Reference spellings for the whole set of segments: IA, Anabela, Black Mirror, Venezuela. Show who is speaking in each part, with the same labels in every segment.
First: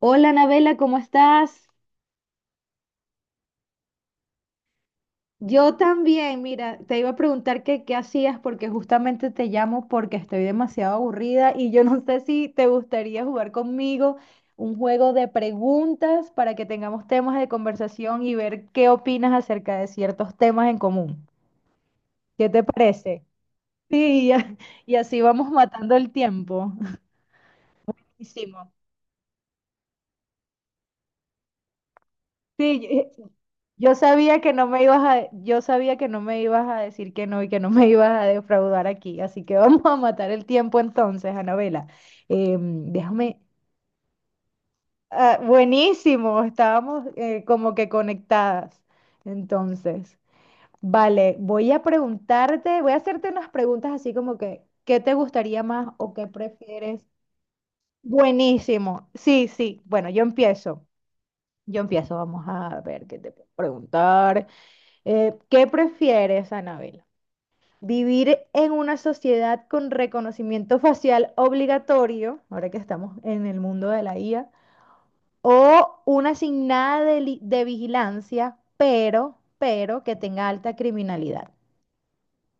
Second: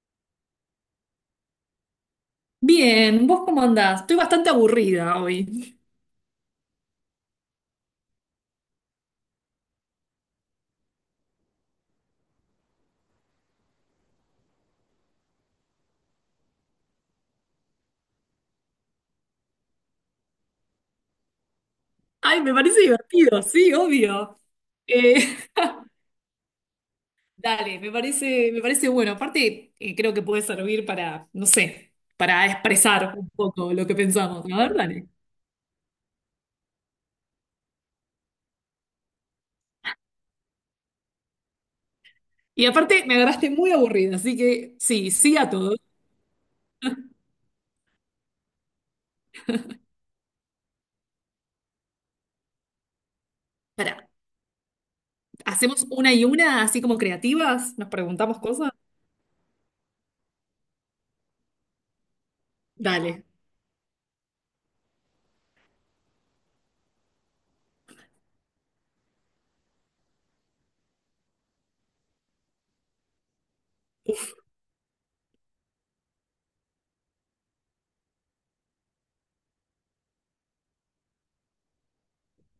Speaker 1: Hola, Anabela, ¿cómo estás?
Speaker 2: Bien, ¿vos cómo andás? Estoy bastante aburrida
Speaker 1: Yo
Speaker 2: hoy.
Speaker 1: también, mira, te iba a preguntar que qué hacías porque justamente te llamo porque estoy demasiado aburrida y yo no sé si te gustaría jugar conmigo un juego de preguntas para que tengamos temas de conversación y ver qué opinas acerca de ciertos temas en común.
Speaker 2: Ay,
Speaker 1: ¿Qué
Speaker 2: me
Speaker 1: te
Speaker 2: parece
Speaker 1: parece?
Speaker 2: divertido, sí,
Speaker 1: Sí, y
Speaker 2: obvio.
Speaker 1: a- y así
Speaker 2: Eh,
Speaker 1: vamos matando el tiempo.
Speaker 2: dale, me parece, me
Speaker 1: Hicimos.
Speaker 2: parece bueno. Aparte, creo que puede servir para, no sé, para
Speaker 1: Sí,
Speaker 2: expresar un poco lo
Speaker 1: yo
Speaker 2: que
Speaker 1: sabía
Speaker 2: pensamos.
Speaker 1: que
Speaker 2: A
Speaker 1: no
Speaker 2: ver,
Speaker 1: me ibas
Speaker 2: dale.
Speaker 1: a, yo sabía que no me ibas a decir que no y que no me ibas a defraudar aquí, así que vamos a matar el tiempo entonces, Anabela.
Speaker 2: Y aparte, me
Speaker 1: Déjame,
Speaker 2: agarraste muy aburrida, así que sí, sí
Speaker 1: ah,
Speaker 2: a todo.
Speaker 1: buenísimo, estábamos como que conectadas. Entonces, vale, voy a preguntarte, voy a hacerte unas preguntas
Speaker 2: Pará,
Speaker 1: así como que, ¿qué te gustaría
Speaker 2: ¿hacemos
Speaker 1: más
Speaker 2: una
Speaker 1: o
Speaker 2: y
Speaker 1: qué
Speaker 2: una, así como
Speaker 1: prefieres?
Speaker 2: creativas? ¿Nos preguntamos cosas?
Speaker 1: Buenísimo, sí, sí, bueno, yo empiezo, vamos a ver qué
Speaker 2: Dale.
Speaker 1: te puedo preguntar. ¿Qué prefieres, Anabel? ¿Vivir en una sociedad con reconocimiento facial obligatorio, ahora que estamos en el mundo de la IA, o una asignada de, li- de vigilancia, pero que tenga alta criminalidad?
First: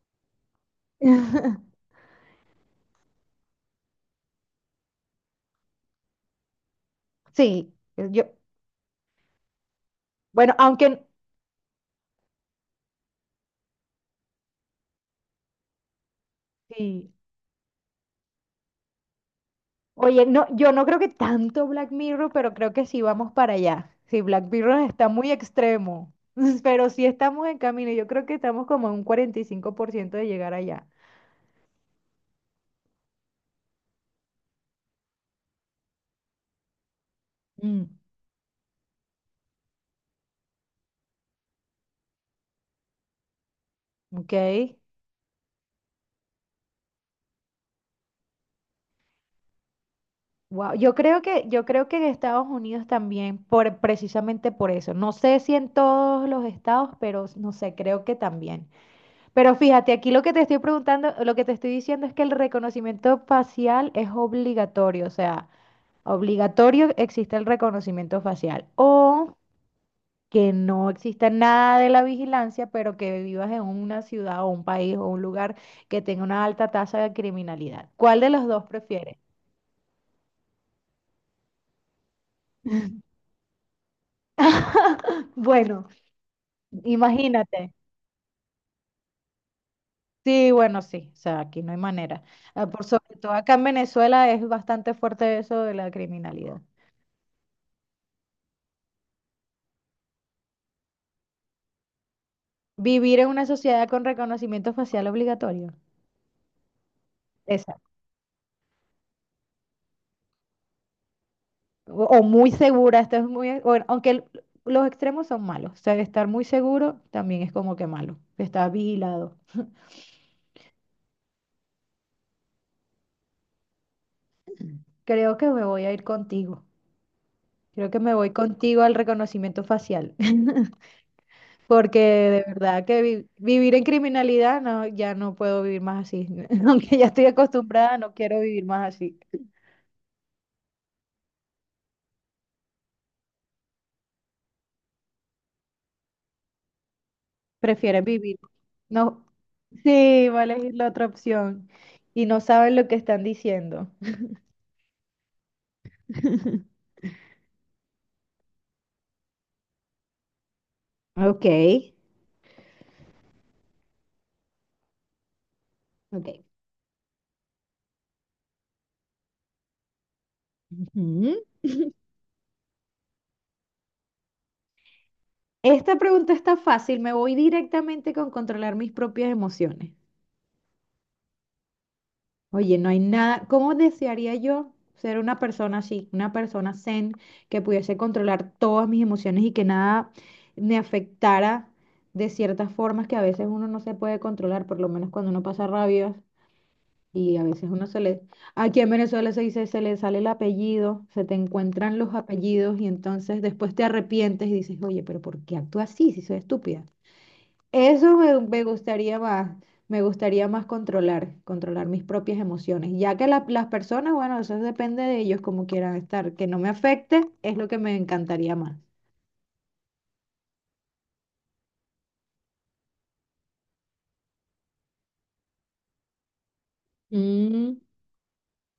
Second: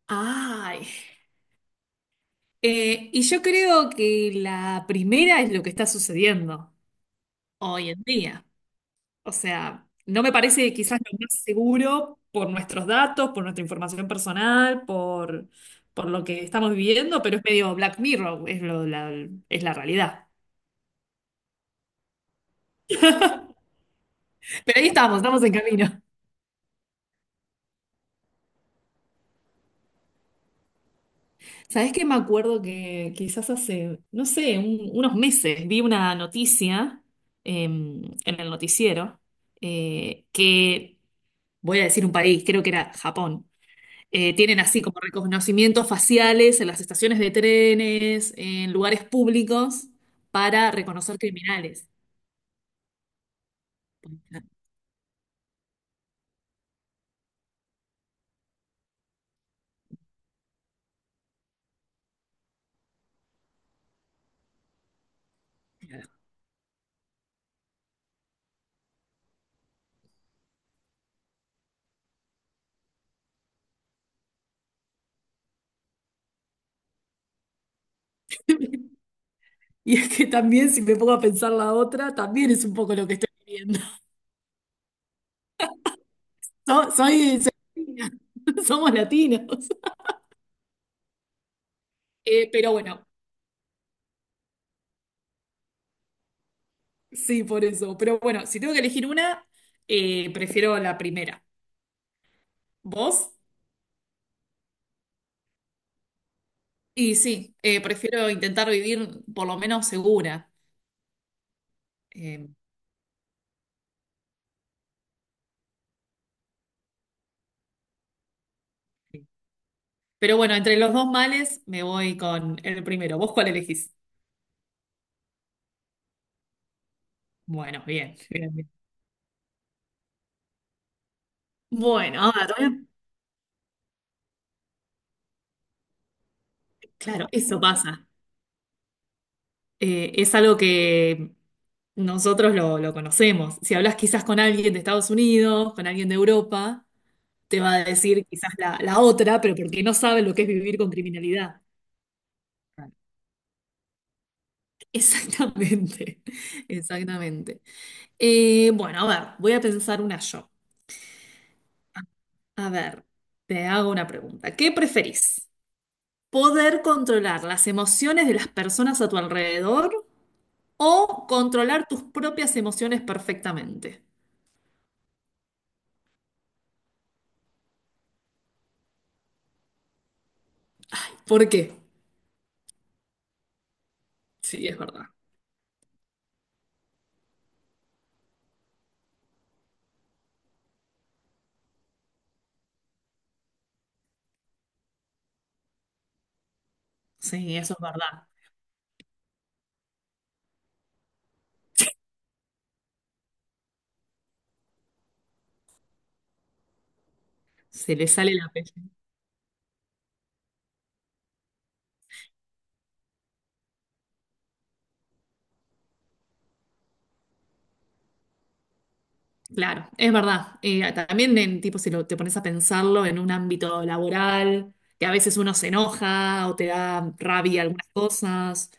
Speaker 2: Ay. Y yo creo que la primera es lo que está sucediendo
Speaker 1: Sí,
Speaker 2: hoy en
Speaker 1: yo,
Speaker 2: día. O sea, no me
Speaker 1: bueno,
Speaker 2: parece quizás
Speaker 1: aunque,
Speaker 2: lo más seguro por nuestros datos, por nuestra información personal, por lo que estamos
Speaker 1: sí,
Speaker 2: viviendo, pero es medio Black Mirror, es, es la
Speaker 1: oye,
Speaker 2: realidad.
Speaker 1: no, yo no creo que tanto Black Mirror, pero creo que sí vamos para allá. Sí, Black Mirror
Speaker 2: Pero ahí
Speaker 1: está
Speaker 2: estamos,
Speaker 1: muy
Speaker 2: estamos en camino.
Speaker 1: extremo, pero sí estamos en camino. Yo creo que estamos como en un 45% de llegar allá.
Speaker 2: ¿Sabés qué? Me acuerdo que quizás hace, no sé, unos meses vi una noticia
Speaker 1: Mm,
Speaker 2: en el noticiero eh, que, voy a decir un país, creo que era Japón.
Speaker 1: ok.
Speaker 2: Tienen así como reconocimientos faciales en las estaciones de trenes, en lugares públicos, para
Speaker 1: Wow.
Speaker 2: reconocer
Speaker 1: Yo
Speaker 2: criminales.
Speaker 1: creo que en Estados Unidos también, por, precisamente por eso. No sé si en todos los estados, pero no sé, creo que también. Pero fíjate, aquí lo que te estoy preguntando, lo que te estoy diciendo es que el reconocimiento facial es obligatorio, o sea. Obligatorio existe el reconocimiento facial o que no exista nada de la vigilancia, pero que vivas en una ciudad o un país o un lugar que tenga una alta tasa de criminalidad. ¿Cuál de los dos prefieres?
Speaker 2: Y es que también, si me pongo a pensar la otra, también es un poco lo que estoy viviendo.
Speaker 1: Bueno,
Speaker 2: Soy
Speaker 1: imagínate.
Speaker 2: latina. Somos latinos.
Speaker 1: Sí, bueno, sí, o sea, aquí no hay manera.
Speaker 2: Eh,
Speaker 1: Ah,
Speaker 2: pero
Speaker 1: por
Speaker 2: bueno,
Speaker 1: sobre todo acá en Venezuela es bastante fuerte eso de la criminalidad.
Speaker 2: sí, por eso. Pero bueno, si tengo que elegir una, prefiero la primera.
Speaker 1: Vivir en
Speaker 2: ¿Vos?
Speaker 1: una sociedad con reconocimiento facial obligatorio.
Speaker 2: Y sí, prefiero intentar vivir por lo menos segura.
Speaker 1: O o
Speaker 2: Eh,
Speaker 1: muy segura, esto es muy, bueno, aunque el- los extremos son malos, o sea, estar muy seguro también es como que malo, estar
Speaker 2: sí.
Speaker 1: vigilado.
Speaker 2: Pero bueno, entre los dos males me voy con el primero. ¿Vos cuál elegís?
Speaker 1: Creo que me voy a ir contigo,
Speaker 2: Bueno,
Speaker 1: creo que me
Speaker 2: bien,
Speaker 1: voy
Speaker 2: bien, bien.
Speaker 1: contigo al reconocimiento facial, porque
Speaker 2: Bueno,
Speaker 1: de
Speaker 2: ahora te voy
Speaker 1: verdad
Speaker 2: a...
Speaker 1: que vi- vivir en criminalidad, no, ya no puedo vivir más así, aunque ya estoy
Speaker 2: Claro, eso
Speaker 1: acostumbrada,
Speaker 2: pasa.
Speaker 1: no quiero vivir más así,
Speaker 2: Es algo que nosotros lo conocemos. Si hablas quizás con alguien de Estados Unidos, con alguien de Europa, te va a
Speaker 1: prefieren
Speaker 2: decir
Speaker 1: vivir,
Speaker 2: quizás la
Speaker 1: no,
Speaker 2: otra, pero porque no sabe
Speaker 1: sí,
Speaker 2: lo
Speaker 1: va
Speaker 2: que
Speaker 1: a
Speaker 2: es
Speaker 1: elegir
Speaker 2: vivir
Speaker 1: la
Speaker 2: con
Speaker 1: otra
Speaker 2: criminalidad.
Speaker 1: opción y no saben lo
Speaker 2: Claro.
Speaker 1: que están diciendo.
Speaker 2: Exactamente, exactamente. Bueno, a ver, voy a pensar una yo.
Speaker 1: Ok,
Speaker 2: A ver, te hago una pregunta. ¿Qué preferís?
Speaker 1: ok.
Speaker 2: Poder controlar las emociones de las personas a tu alrededor o
Speaker 1: Ujú.
Speaker 2: controlar tus propias emociones perfectamente.
Speaker 1: Esta pregunta está fácil, me voy directamente con controlar mis propias emociones.
Speaker 2: ¿Por qué?
Speaker 1: Oye, no hay nada, ¿cómo desearía
Speaker 2: Sí,
Speaker 1: yo
Speaker 2: es verdad.
Speaker 1: ser una persona así, una persona zen que pudiese controlar todas mis emociones y que nada me afectara de ciertas formas que a veces uno no se puede controlar, por lo menos cuando uno pasa rabias y a
Speaker 2: Sí,
Speaker 1: veces
Speaker 2: eso es
Speaker 1: uno se le,
Speaker 2: verdad.
Speaker 1: aquí en Venezuela se dice, se le sale el apellido, se te encuentran los apellidos y entonces después te arrepientes y dices, oye, pero ¿por qué actúas así si soy estúpida?
Speaker 2: Se le sale la
Speaker 1: Me
Speaker 2: pelle.
Speaker 1: gustaría más, controlar mis propias emociones, ya que la- las personas, bueno, eso depende de ellos como quieran estar, que no me afecte es lo que me encantaría más.
Speaker 2: Claro, es verdad. También en tipo, si lo, te pones a pensarlo en un ámbito laboral, que a veces uno se enoja o te da rabia
Speaker 1: Mm,
Speaker 2: algunas cosas,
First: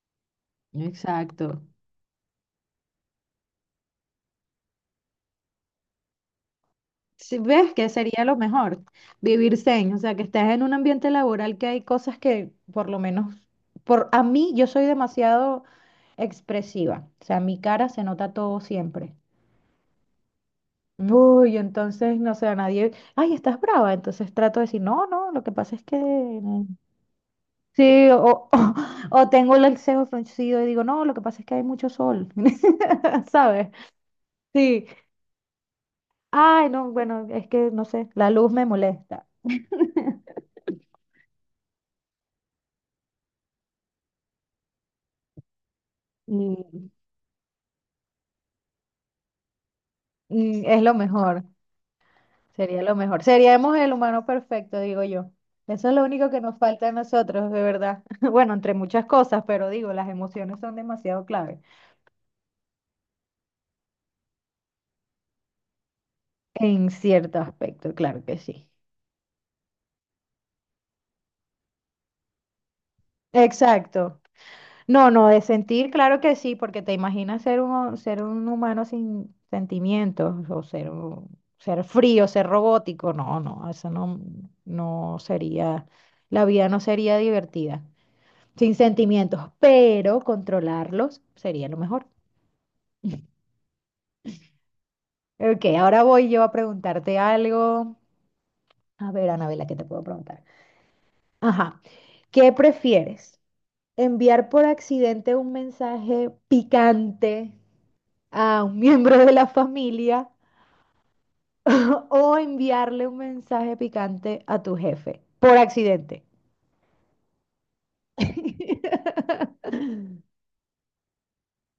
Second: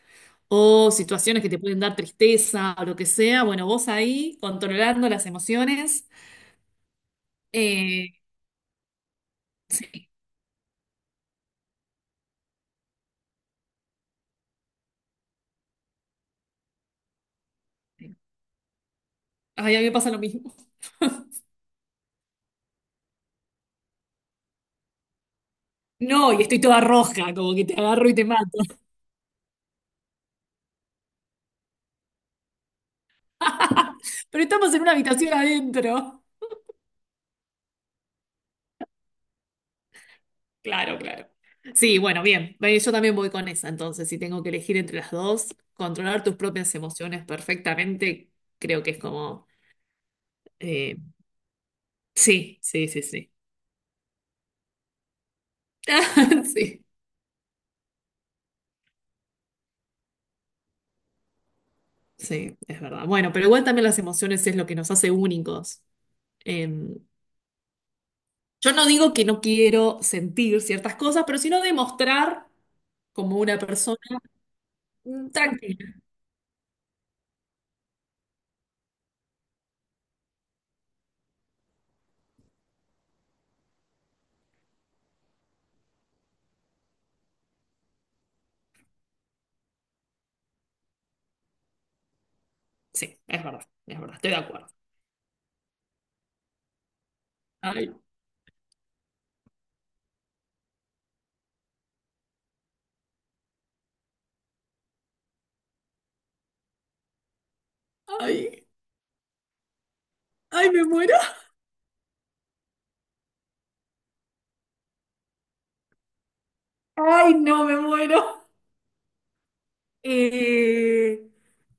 Speaker 2: o situaciones que te
Speaker 1: exacto.
Speaker 2: pueden dar tristeza o lo que sea. Bueno, vos ahí controlando las emociones.
Speaker 1: Si ves que
Speaker 2: eh,
Speaker 1: sería lo mejor, vivir zen, o sea, que estás en un ambiente laboral que hay cosas que por lo menos, por a mí yo soy demasiado expresiva, o sea, mi cara se nota todo siempre.
Speaker 2: Ay, a mí me pasa lo mismo.
Speaker 1: Uy, entonces, no sé, a nadie, ay, estás brava, entonces trato de decir, no, no, lo que pasa es que,
Speaker 2: No, y estoy
Speaker 1: no".
Speaker 2: toda roja, como que te agarro
Speaker 1: Sí,
Speaker 2: y te
Speaker 1: o,
Speaker 2: mato.
Speaker 1: o, tengo el cejo fruncido y digo, no, lo que pasa es que hay mucho sol, ¿sabes?
Speaker 2: Pero estamos en
Speaker 1: Sí,
Speaker 2: una habitación adentro.
Speaker 1: ay, no, bueno, es que, no sé, la luz me molesta,
Speaker 2: Claro, claro. Sí, bueno, bien. Ve, yo también voy con esa, entonces, si tengo que elegir entre las dos, controlar tus propias
Speaker 1: mm,
Speaker 2: emociones perfectamente, creo que es como...
Speaker 1: mm, es lo
Speaker 2: eh,
Speaker 1: mejor,
Speaker 2: sí,
Speaker 1: sería
Speaker 2: sí,
Speaker 1: lo
Speaker 2: sí,
Speaker 1: mejor,
Speaker 2: sí.
Speaker 1: seríamos el humano perfecto, digo yo, eso es lo único que nos
Speaker 2: Sí,
Speaker 1: falta a nosotros, de verdad, bueno, entre muchas cosas, pero digo, las emociones son demasiado claves.
Speaker 2: sí, es verdad. Bueno, pero igual también las emociones es lo que nos hace únicos.
Speaker 1: En
Speaker 2: Em,
Speaker 1: cierto aspecto, claro que sí.
Speaker 2: yo no digo que no quiero sentir ciertas cosas, pero sino demostrar como una persona
Speaker 1: Exacto. No, no,
Speaker 2: mm,
Speaker 1: de sentir,
Speaker 2: tranquila.
Speaker 1: claro que sí, porque te imaginas ser un humano sin sentimientos o ser, un- ser frío, ser robótico. No, no, eso no, no sería, la vida no sería divertida sin sentimientos, pero controlarlos sería lo mejor.
Speaker 2: Sí, es verdad, estoy de acuerdo.
Speaker 1: Ok, ahora voy yo a preguntarte
Speaker 2: Ay,
Speaker 1: algo. A ver, Anabela, ¿qué te puedo preguntar? Ajá, ¿qué prefieres? Enviar por accidente un mensaje picante a
Speaker 2: ay,
Speaker 1: un miembro de la familia
Speaker 2: ay, me muero.
Speaker 1: o enviarle un mensaje picante a tu jefe por accidente.
Speaker 2: Ay, no, me muero. Eh,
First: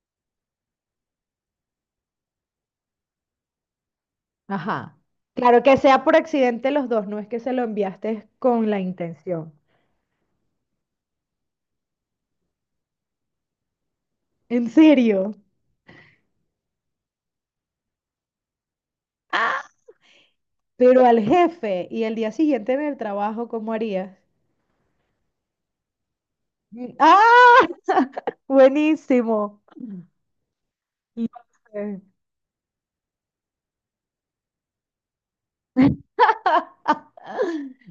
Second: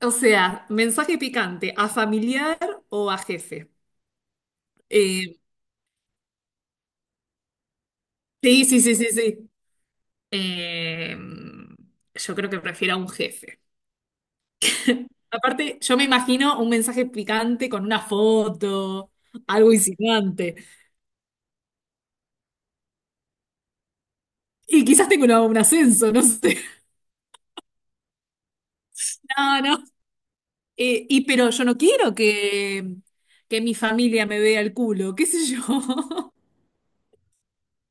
Speaker 2: o sea, mensaje picante, ¿a familiar o a jefe?
Speaker 1: Ajá.
Speaker 2: Eh,
Speaker 1: Claro que sea por accidente los dos, no es que se lo enviaste
Speaker 2: sí,
Speaker 1: con la
Speaker 2: sí, sí, sí, sí.
Speaker 1: intención.
Speaker 2: Eh, yo creo que prefiero a un jefe.
Speaker 1: ¿En serio?
Speaker 2: Aparte, yo me imagino un mensaje picante con una foto,
Speaker 1: ¡Ah!
Speaker 2: algo insinuante.
Speaker 1: Pero al jefe y el día siguiente en el trabajo, ¿cómo harías?
Speaker 2: Y quizás tengo un ascenso, no sé.
Speaker 1: Mm, ¡ah! Buenísimo.
Speaker 2: No, no.
Speaker 1: No
Speaker 2: Y pero yo no
Speaker 1: sé.
Speaker 2: quiero que mi familia me vea el culo, qué sé yo,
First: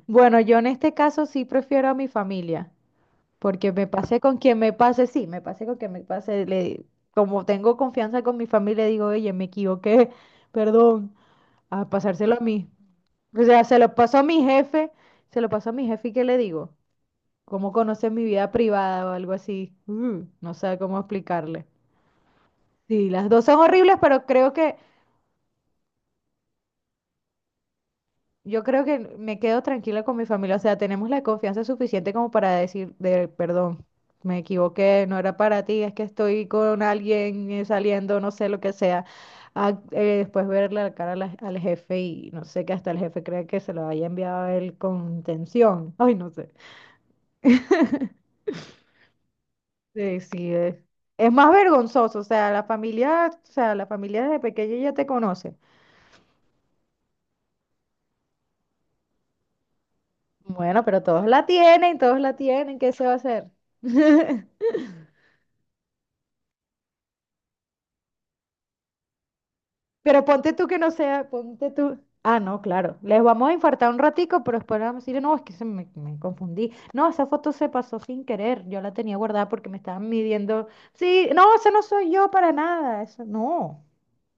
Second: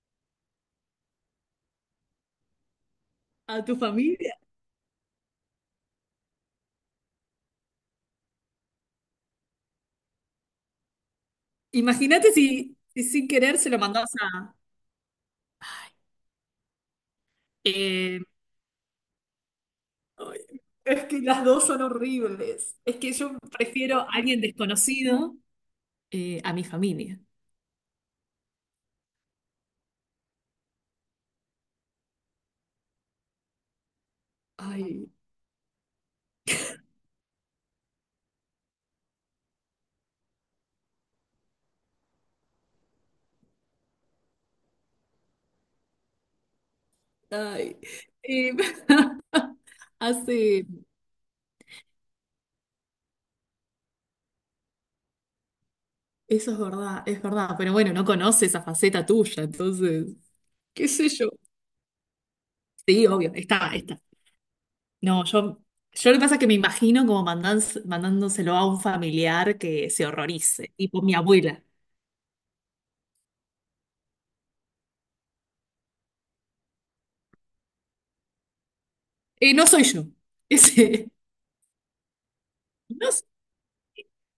Speaker 1: Bueno, yo en este caso sí prefiero a mi familia,
Speaker 2: a
Speaker 1: porque
Speaker 2: tu
Speaker 1: me pasé
Speaker 2: familia.
Speaker 1: con quien me pase, sí, me pasé con quien me pase, le, como tengo confianza con mi familia, digo, oye, me equivoqué, perdón, a
Speaker 2: Imagínate
Speaker 1: pasárselo a mí.
Speaker 2: si, si sin
Speaker 1: O
Speaker 2: querer
Speaker 1: sea,
Speaker 2: se lo mandás a...
Speaker 1: se lo pasó a mi jefe y ¿qué le digo? ¿Cómo conoce
Speaker 2: eh,
Speaker 1: mi vida privada o algo así? Mm,
Speaker 2: ay,
Speaker 1: no sé cómo
Speaker 2: es que las
Speaker 1: explicarle.
Speaker 2: dos son horribles. Es
Speaker 1: Sí,
Speaker 2: que
Speaker 1: las
Speaker 2: yo
Speaker 1: dos son horribles,
Speaker 2: prefiero a
Speaker 1: pero
Speaker 2: alguien
Speaker 1: creo que
Speaker 2: desconocido a mi familia.
Speaker 1: yo creo que me quedo tranquila con mi familia, o sea, tenemos la confianza suficiente como para decir, de, perdón, me equivoqué,
Speaker 2: Ay,
Speaker 1: no era para ti, es que estoy con alguien saliendo, no sé lo que sea, a- después verle la cara a la- al jefe y no sé que hasta el jefe cree que se lo haya enviado a él con tensión, ay, no sé.
Speaker 2: ay. Eh,
Speaker 1: Sí, sí,
Speaker 2: hace...
Speaker 1: es, es más vergonzoso, o sea, la familia, o sea, la familia desde pequeña ya te conoce.
Speaker 2: Eso es verdad, es verdad. Pero bueno, no conoce esa faceta tuya, entonces,
Speaker 1: Bueno,
Speaker 2: qué
Speaker 1: pero
Speaker 2: sé yo.
Speaker 1: todos la tienen, ¿qué se
Speaker 2: Sí,
Speaker 1: va a
Speaker 2: obvio,
Speaker 1: hacer?
Speaker 2: está, está. No, yo lo que pasa es que me imagino como mandándoselo a un familiar que se
Speaker 1: Pero ponte tú
Speaker 2: horrorice,
Speaker 1: que no
Speaker 2: tipo mi
Speaker 1: sea,
Speaker 2: abuela.
Speaker 1: ponte tú. Ah, no, claro. Les vamos a infartar un ratico, pero después vamos a decir, no, es que se me, me confundí. No, esa foto se pasó sin querer. Yo la tenía guardada
Speaker 2: No
Speaker 1: porque me
Speaker 2: soy yo.
Speaker 1: estaban midiendo.
Speaker 2: Ese,
Speaker 1: Sí, no, eso no soy yo para nada.
Speaker 2: no
Speaker 1: Eso
Speaker 2: es,
Speaker 1: no.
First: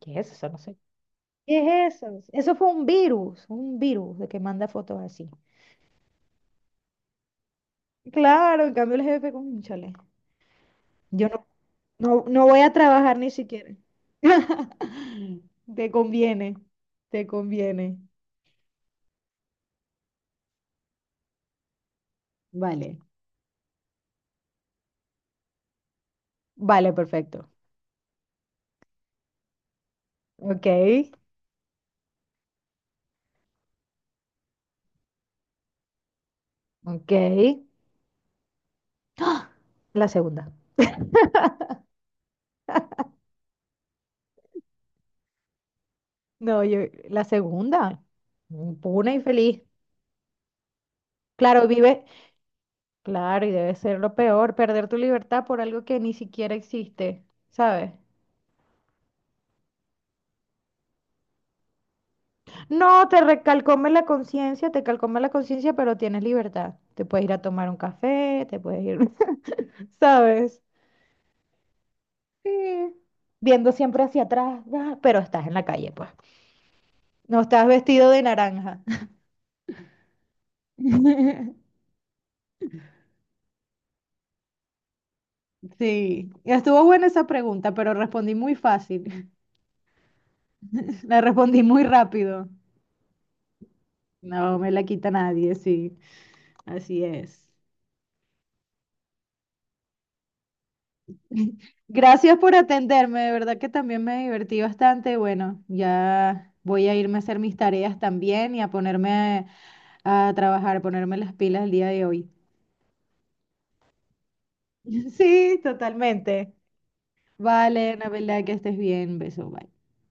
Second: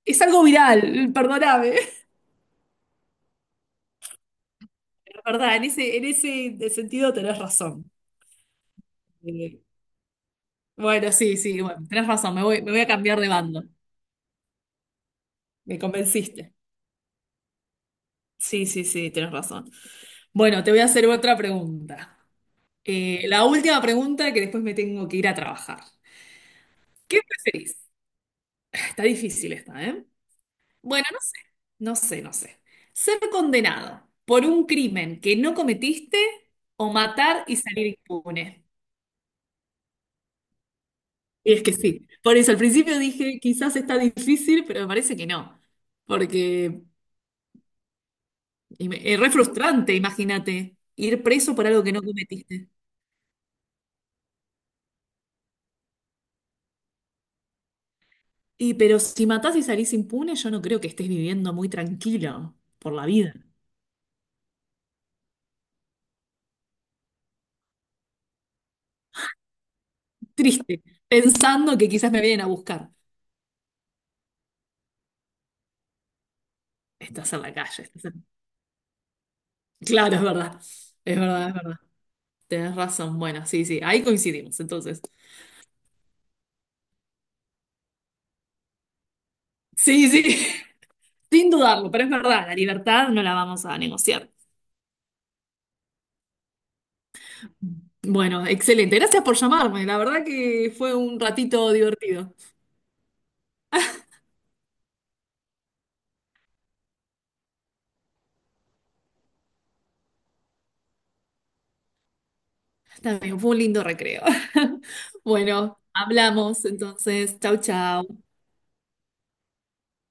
Speaker 1: ¿Qué
Speaker 2: es
Speaker 1: es
Speaker 2: algo
Speaker 1: eso? No sé.
Speaker 2: viral, perdóname.
Speaker 1: ¿Qué es eso? Eso fue un virus de que manda fotos
Speaker 2: Es
Speaker 1: así.
Speaker 2: verdad, en ese sentido tenés razón.
Speaker 1: Claro, en cambio el jefe con
Speaker 2: Eh,
Speaker 1: chale.
Speaker 2: bueno,
Speaker 1: Yo
Speaker 2: sí,
Speaker 1: no,
Speaker 2: sí, bueno, tenés
Speaker 1: no,
Speaker 2: razón, me
Speaker 1: no voy
Speaker 2: voy, me
Speaker 1: a
Speaker 2: voy a
Speaker 1: trabajar
Speaker 2: cambiar de
Speaker 1: ni
Speaker 2: bando.
Speaker 1: siquiera.
Speaker 2: Me
Speaker 1: Te
Speaker 2: convenciste.
Speaker 1: conviene, te conviene.
Speaker 2: Sí, sí, sí, tenés razón. Bueno, te voy a hacer otra pregunta.
Speaker 1: Vale.
Speaker 2: La última pregunta que después me tengo que ir a trabajar.
Speaker 1: Vale,
Speaker 2: ¿Qué
Speaker 1: perfecto.
Speaker 2: preferís? Está difícil esta, ¿eh?
Speaker 1: Ok.
Speaker 2: Bueno, no sé, no sé, no sé. Ser condenado por un crimen que no cometiste o
Speaker 1: Ok,
Speaker 2: matar y salir impune.
Speaker 1: la segunda.
Speaker 2: Y es que sí, por eso al principio dije, quizás está difícil, pero me parece que no,
Speaker 1: No, yo,
Speaker 2: porque
Speaker 1: la segunda. Puna
Speaker 2: y es
Speaker 1: y
Speaker 2: re
Speaker 1: feliz.
Speaker 2: frustrante, imagínate, ir preso
Speaker 1: Claro,
Speaker 2: por algo que no
Speaker 1: vive.
Speaker 2: cometiste.
Speaker 1: Claro, y debe ser lo peor, perder tu libertad por algo que ni siquiera existe, ¿sabes?
Speaker 2: Y pero si matás y salís impune, yo no creo que estés viviendo muy tranquilo por la
Speaker 1: No, te
Speaker 2: vida.
Speaker 1: recalcome la conciencia, te calcome la conciencia, pero tienes libertad. Te puedes ir a tomar un café, te puedes ir, ¿sabes?
Speaker 2: Triste, pensando que quizás me vienen a
Speaker 1: Sí.
Speaker 2: buscar.
Speaker 1: Viendo siempre hacia atrás, ah, pero estás en la calle, pues.
Speaker 2: Estás
Speaker 1: No
Speaker 2: en la
Speaker 1: estás
Speaker 2: calle, estás
Speaker 1: vestido de
Speaker 2: en...
Speaker 1: naranja.
Speaker 2: Claro, es verdad. Es verdad, es verdad. Tenés razón. Bueno, sí, sí, ahí coincidimos, entonces.
Speaker 1: Sí, estuvo buena esa pregunta, pero respondí muy fácil.
Speaker 2: Sí, sí,
Speaker 1: La
Speaker 2: sin
Speaker 1: respondí muy
Speaker 2: dudarlo, pero es verdad,
Speaker 1: rápido.
Speaker 2: la libertad no la vamos a negociar.
Speaker 1: No me la quita nadie, sí. Así es.
Speaker 2: Bueno, excelente. Gracias por llamarme. La verdad que fue un ratito divertido.
Speaker 1: Gracias por atenderme, de verdad que también me divertí bastante. Bueno, ya voy a irme a hacer mis tareas también y a ponerme a trabajar, ponerme las pilas el día de hoy.
Speaker 2: También fue un lindo recreo.
Speaker 1: Sí,
Speaker 2: Bueno,
Speaker 1: totalmente.
Speaker 2: hablamos entonces. Chau,
Speaker 1: Vale,
Speaker 2: chau.
Speaker 1: Anabela, que estés bien. Beso, bye.